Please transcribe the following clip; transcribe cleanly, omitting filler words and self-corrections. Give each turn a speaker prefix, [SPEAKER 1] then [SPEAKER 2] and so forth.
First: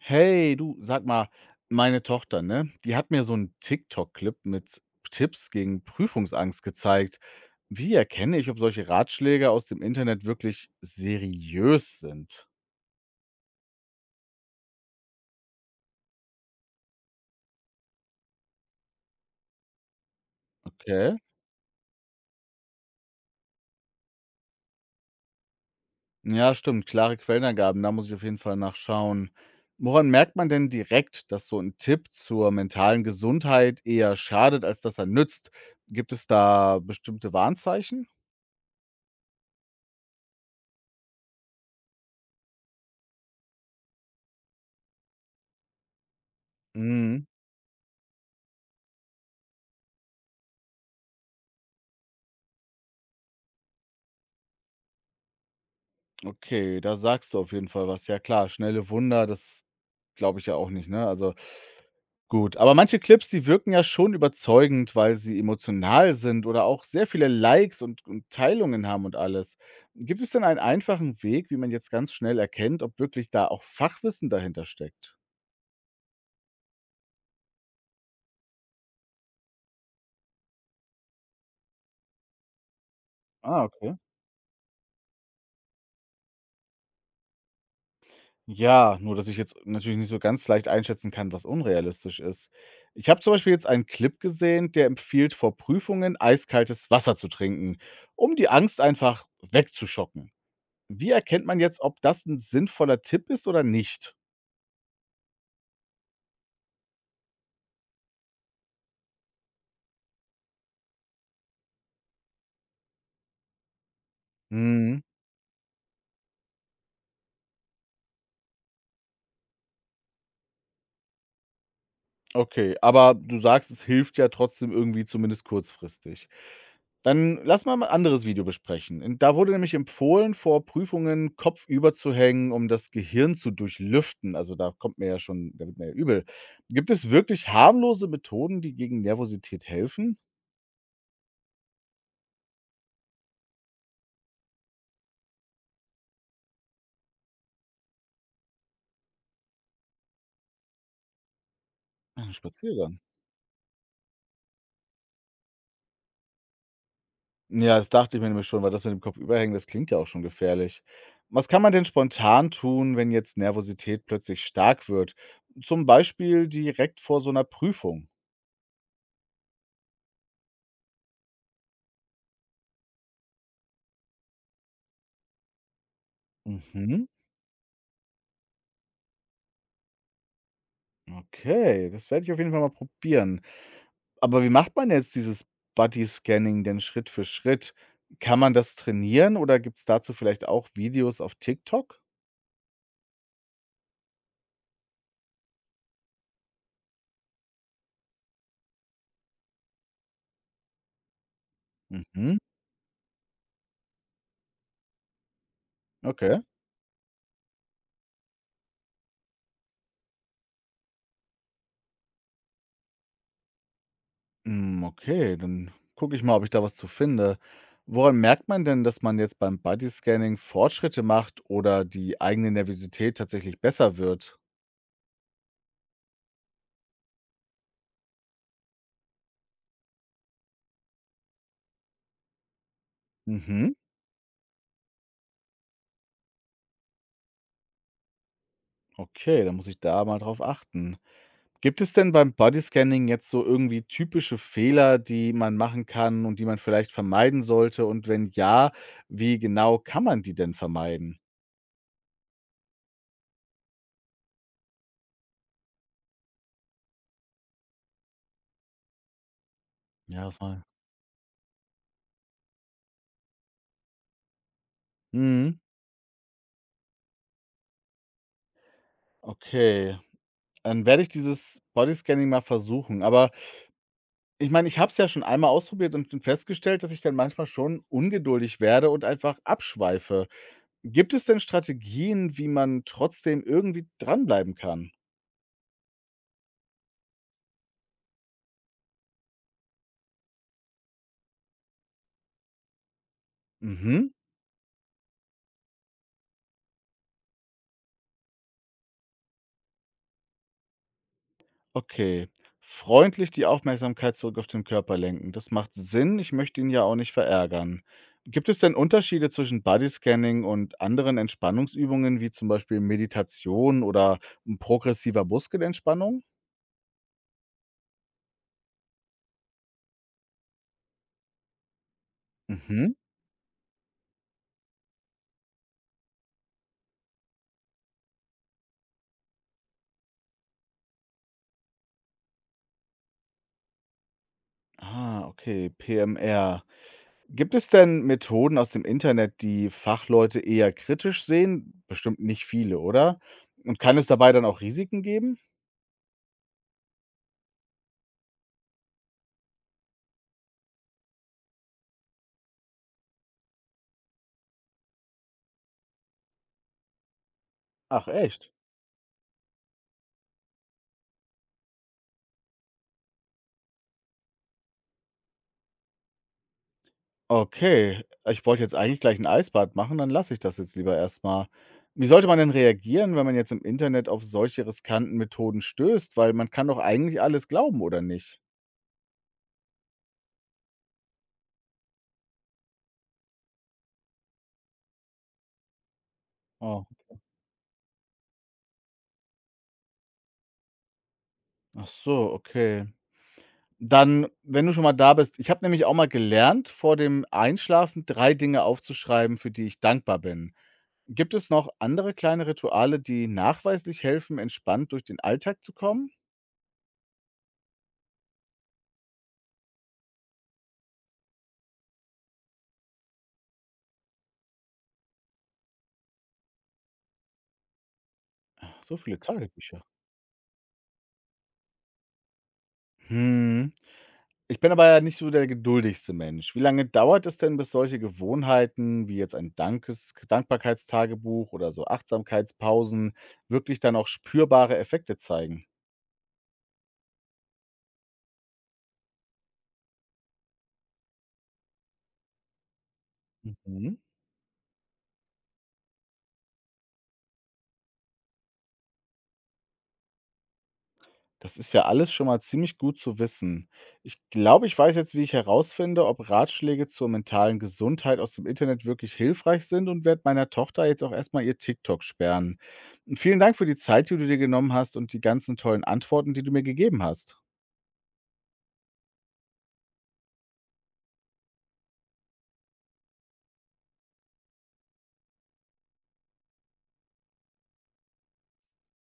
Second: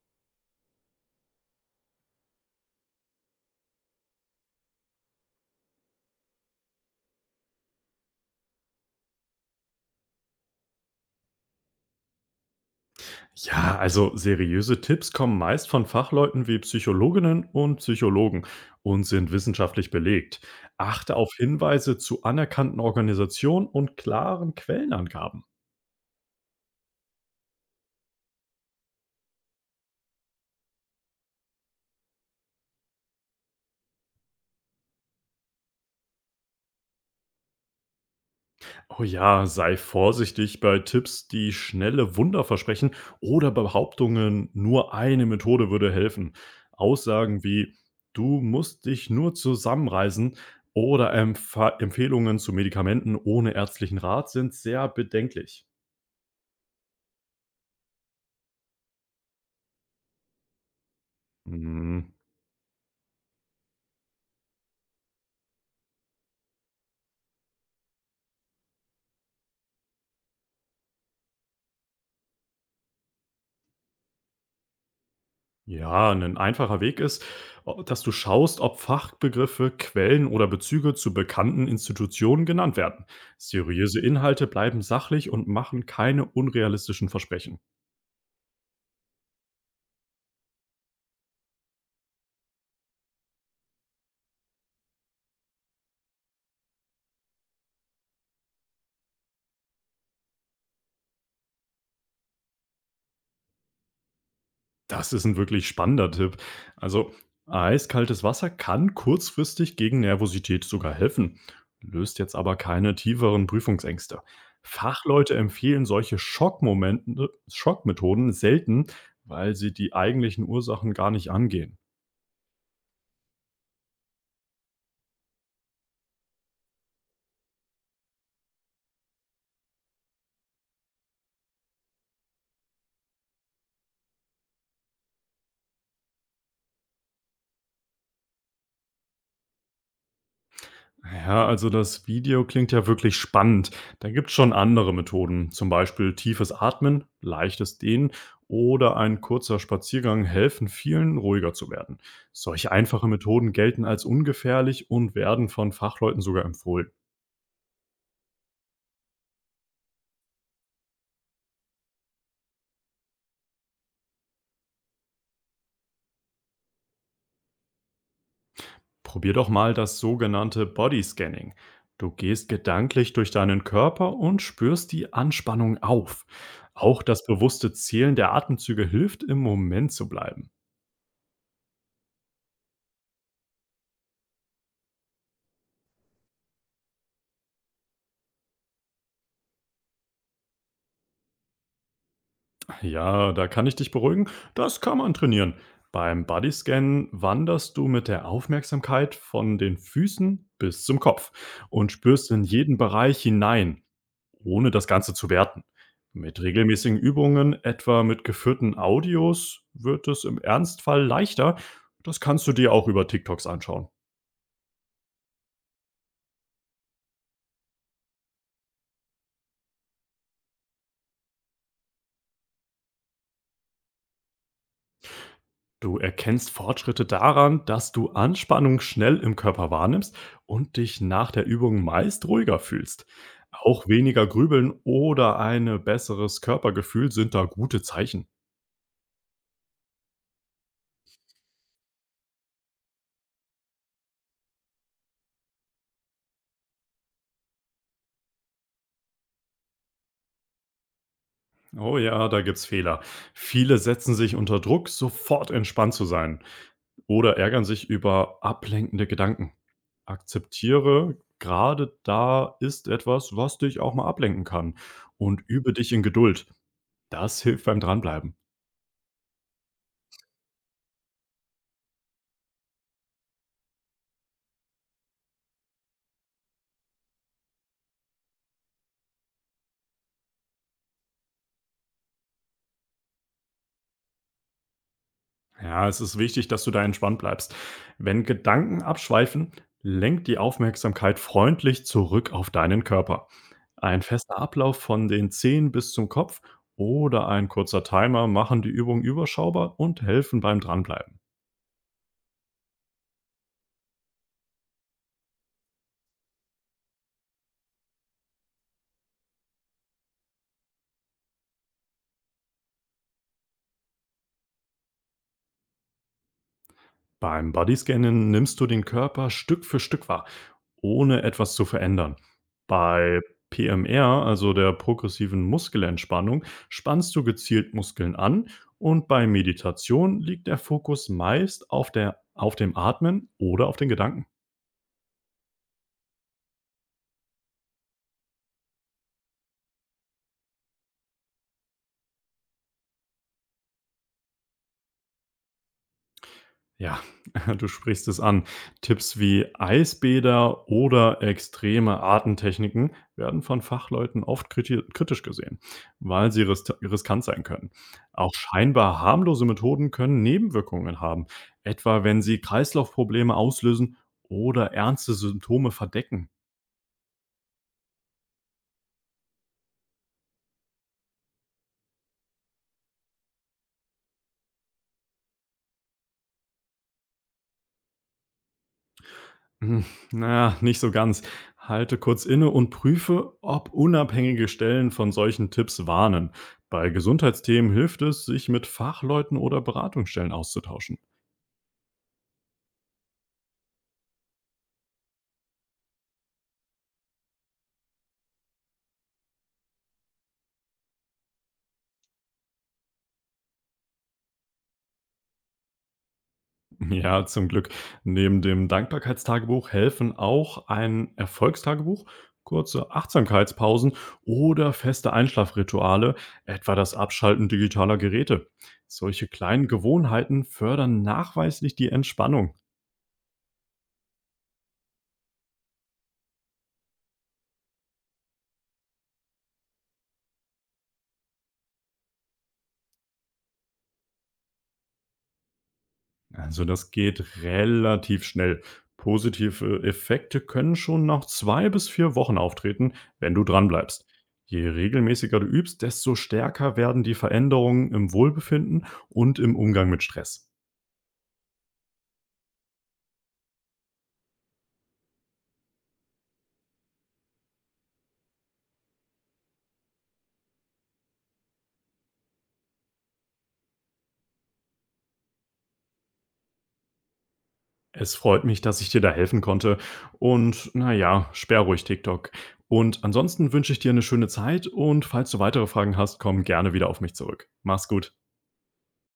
[SPEAKER 1] Hey, du, sag mal, meine Tochter, ne? Die hat mir so einen TikTok-Clip mit Tipps gegen Prüfungsangst gezeigt. Wie erkenne ich, ob solche Ratschläge aus dem Internet wirklich seriös sind?
[SPEAKER 2] Ja, also seriöse Tipps kommen meist von Fachleuten wie Psychologinnen und Psychologen und sind wissenschaftlich belegt.
[SPEAKER 1] Okay.
[SPEAKER 2] Achte auf Hinweise zu anerkannten Organisationen und klaren Quellenangaben.
[SPEAKER 1] Ja, stimmt. Klare Quellenangaben, da muss ich auf jeden Fall nachschauen. Woran merkt man denn direkt, dass so ein Tipp zur mentalen Gesundheit eher schadet, als dass er nützt? Gibt es da bestimmte Warnzeichen?
[SPEAKER 2] Oh ja, sei vorsichtig bei Tipps, die schnelle Wunder versprechen oder Behauptungen, nur eine Methode würde helfen.
[SPEAKER 1] Mhm.
[SPEAKER 2] Aussagen wie du musst dich nur zusammenreißen oder Empfehlungen zu Medikamenten ohne ärztlichen Rat sind sehr bedenklich.
[SPEAKER 1] Okay, da sagst du auf jeden Fall was. Ja klar, schnelle Wunder, das glaube ich ja auch nicht, ne? Also,
[SPEAKER 2] Hm,
[SPEAKER 1] gut. Aber manche Clips, die wirken ja schon überzeugend, weil sie emotional sind oder auch sehr viele Likes und Teilungen haben und alles. Gibt es denn einen einfachen Weg, wie man jetzt ganz schnell erkennt, ob wirklich da auch Fachwissen dahinter steckt?
[SPEAKER 2] ja, ein einfacher Weg ist, o dass du schaust, ob Fachbegriffe, Quellen oder Bezüge zu bekannten Institutionen genannt werden.
[SPEAKER 1] Ah, okay.
[SPEAKER 2] Seriöse Inhalte bleiben sachlich und machen keine unrealistischen Versprechen.
[SPEAKER 1] Ja, nur dass ich jetzt natürlich nicht so ganz leicht einschätzen kann, was unrealistisch ist. Ich habe zum Beispiel jetzt einen Clip gesehen, der empfiehlt, vor Prüfungen eiskaltes Wasser zu trinken, um die Angst einfach wegzuschocken. Wie erkennt man jetzt, ob das ein sinnvoller Tipp ist oder nicht?
[SPEAKER 2] Das ist ein wirklich spannender Tipp. Also, eiskaltes Wasser kann kurzfristig gegen Nervosität sogar helfen, löst jetzt aber keine tieferen Prüfungsängste.
[SPEAKER 1] Mhm.
[SPEAKER 2] Fachleute empfehlen solche Schockmomente Schockmethoden selten, weil sie die eigentlichen Ursachen gar nicht angehen.
[SPEAKER 1] Okay, aber du sagst, es hilft ja trotzdem irgendwie zumindest kurzfristig. Dann lass mal ein anderes Video besprechen. Und da wurde nämlich empfohlen, vor Prüfungen kopfüber zu hängen, um das Gehirn zu durchlüften. Also, da kommt mir ja schon, da wird mir ja übel. Gibt es wirklich harmlose Methoden, die gegen Nervosität helfen?
[SPEAKER 2] Ja, also das Video klingt ja wirklich spannend. Da gibt es schon andere Methoden, zum Beispiel tiefes Atmen, leichtes Dehnen oder ein kurzer Spaziergang helfen vielen, ruhiger zu werden.
[SPEAKER 1] Ein
[SPEAKER 2] Solche
[SPEAKER 1] Spaziergang.
[SPEAKER 2] einfache Methoden gelten als ungefährlich und werden von Fachleuten sogar empfohlen.
[SPEAKER 1] Ja, das dachte ich mir nämlich schon, weil das mit dem Kopfüberhängen, das klingt ja auch schon gefährlich. Was kann man denn spontan tun, wenn jetzt Nervosität plötzlich stark wird? Zum Beispiel direkt vor so einer Prüfung.
[SPEAKER 2] Probier doch mal das sogenannte Body Scanning. Du gehst gedanklich durch deinen Körper und spürst die Anspannung auf. Auch
[SPEAKER 1] Mhm,
[SPEAKER 2] das bewusste Zählen der Atemzüge hilft, im Moment zu bleiben.
[SPEAKER 1] okay, das werde ich auf jeden Fall mal probieren. Aber wie macht man jetzt dieses Body-Scanning denn Schritt für Schritt? Kann man das trainieren oder gibt's dazu vielleicht auch Videos auf TikTok?
[SPEAKER 2] Ja, da kann ich dich beruhigen. Das kann man trainieren. Beim Bodyscan wanderst du mit der Aufmerksamkeit von den Füßen bis zum Kopf und spürst
[SPEAKER 1] Mhm,
[SPEAKER 2] in jeden Bereich hinein, ohne das Ganze zu werten.
[SPEAKER 1] okay.
[SPEAKER 2] Mit regelmäßigen Übungen, etwa mit geführten Audios, wird es im Ernstfall leichter. Das kannst du dir auch über TikToks anschauen.
[SPEAKER 1] Hm, okay, dann gucke ich mal, ob ich da was zu finde. Woran merkt man denn, dass man jetzt beim Bodyscanning Fortschritte macht oder die eigene Nervosität tatsächlich besser wird?
[SPEAKER 2] Du erkennst Fortschritte daran, dass du Anspannung schnell im Körper wahrnimmst und dich nach der Übung meist ruhiger fühlst.
[SPEAKER 1] Mhm,
[SPEAKER 2] Auch weniger Grübeln oder ein besseres Körpergefühl sind da gute Zeichen.
[SPEAKER 1] okay, dann muss ich da mal drauf achten. Gibt es denn beim Bodyscanning jetzt so irgendwie typische Fehler, die man machen kann und die man vielleicht vermeiden sollte? Und wenn ja, wie genau kann man die denn vermeiden?
[SPEAKER 2] Oh ja, da gibt's Fehler. Viele setzen sich unter Druck, sofort entspannt zu sein oder ärgern sich über ablenkende Gedanken.
[SPEAKER 1] Ja, das mal.
[SPEAKER 2] Akzeptiere, gerade da ist etwas, was dich auch mal ablenken kann und
[SPEAKER 1] Mhm,
[SPEAKER 2] übe dich in Geduld. Das hilft beim Dranbleiben.
[SPEAKER 1] okay. Dann werde ich dieses Bodyscanning mal versuchen. Aber ich meine, ich habe es ja schon einmal ausprobiert und festgestellt, dass ich dann manchmal schon ungeduldig werde und einfach abschweife. Gibt es denn Strategien, wie man trotzdem irgendwie dranbleiben kann?
[SPEAKER 2] Ja, es ist wichtig, dass du da entspannt bleibst. Wenn Gedanken abschweifen, lenk die Aufmerksamkeit freundlich zurück auf deinen Körper. Ein
[SPEAKER 1] Mhm,
[SPEAKER 2] fester Ablauf von den Zehen bis zum Kopf oder ein kurzer Timer machen die Übung überschaubar und helfen beim Dranbleiben.
[SPEAKER 1] okay. Freundlich die Aufmerksamkeit zurück auf den Körper lenken. Das macht Sinn. Ich möchte ihn ja auch nicht verärgern. Gibt es denn Unterschiede zwischen Bodyscanning und anderen Entspannungsübungen, wie zum Beispiel Meditation oder progressiver Muskelentspannung?
[SPEAKER 2] Beim Bodyscannen nimmst du den Körper Stück für Stück wahr, ohne etwas zu verändern.
[SPEAKER 1] Mhm.
[SPEAKER 2] Bei PMR, also der progressiven Muskelentspannung, spannst du gezielt Muskeln an und bei Meditation liegt der Fokus meist auf dem Atmen oder auf den Gedanken.
[SPEAKER 1] Ah, okay. PMR. Gibt es denn Methoden aus dem Internet, die Fachleute eher kritisch sehen? Bestimmt nicht viele, oder? Und kann es dabei dann auch Risiken geben?
[SPEAKER 2] Ja, du sprichst es an. Tipps wie Eisbäder oder extreme Artentechniken werden von Fachleuten oft kritisch gesehen, weil sie riskant sein können.
[SPEAKER 1] Ach
[SPEAKER 2] Auch
[SPEAKER 1] echt?
[SPEAKER 2] scheinbar harmlose Methoden können Nebenwirkungen haben, etwa wenn sie Kreislaufprobleme auslösen oder ernste Symptome verdecken.
[SPEAKER 1] Okay, ich wollte jetzt eigentlich gleich ein Eisbad machen, dann lasse ich das jetzt lieber erstmal. Wie sollte man denn reagieren, wenn man jetzt im Internet auf solche riskanten Methoden stößt? Weil man kann doch eigentlich alles glauben, oder nicht?
[SPEAKER 2] Hm, na ja, nicht so ganz. Halte kurz inne und prüfe, ob unabhängige Stellen von solchen Tipps warnen.
[SPEAKER 1] Oh,
[SPEAKER 2] Bei Gesundheitsthemen hilft es, sich mit Fachleuten oder Beratungsstellen auszutauschen.
[SPEAKER 1] ach so, okay. Dann, wenn du schon mal da bist, ich habe nämlich auch mal gelernt, vor dem Einschlafen 3 Dinge aufzuschreiben, für die ich dankbar bin. Gibt es noch andere kleine Rituale, die nachweislich helfen, entspannt durch den Alltag zu kommen?
[SPEAKER 2] Ja, zum Glück. Neben dem Dankbarkeitstagebuch helfen auch ein Erfolgstagebuch, kurze Achtsamkeitspausen oder feste Einschlafrituale, etwa das Abschalten digitaler Geräte.
[SPEAKER 1] So viele
[SPEAKER 2] Solche kleinen
[SPEAKER 1] Tagebücher.
[SPEAKER 2] Gewohnheiten fördern nachweislich die Entspannung.
[SPEAKER 1] Hm. Ich bin aber ja nicht so der geduldigste Mensch. Wie lange dauert es denn, bis solche Gewohnheiten wie jetzt ein Dankes Dankbarkeitstagebuch oder so Achtsamkeitspausen wirklich dann auch spürbare Effekte zeigen?
[SPEAKER 2] Also das geht relativ schnell. Positive Effekte können schon nach 2 bis 4 Wochen auftreten, wenn du
[SPEAKER 1] Mhm.
[SPEAKER 2] dranbleibst. Je regelmäßiger du übst, desto stärker werden die Veränderungen im Wohlbefinden und im Umgang mit Stress.
[SPEAKER 1] Das ist ja alles schon mal ziemlich gut zu wissen. Ich glaube, ich weiß jetzt, wie ich herausfinde, ob Ratschläge zur mentalen Gesundheit aus dem Internet wirklich hilfreich sind und werde meiner Tochter jetzt auch erstmal ihr TikTok sperren. Vielen Dank für die Zeit, die du dir genommen hast und die ganzen tollen Antworten, die du mir gegeben hast.
[SPEAKER 2] Es freut mich, dass ich dir da helfen konnte. Und naja, sperr ruhig TikTok. Und ansonsten wünsche ich dir eine schöne Zeit und falls du weitere Fragen hast, komm gerne wieder auf mich zurück. Mach's gut.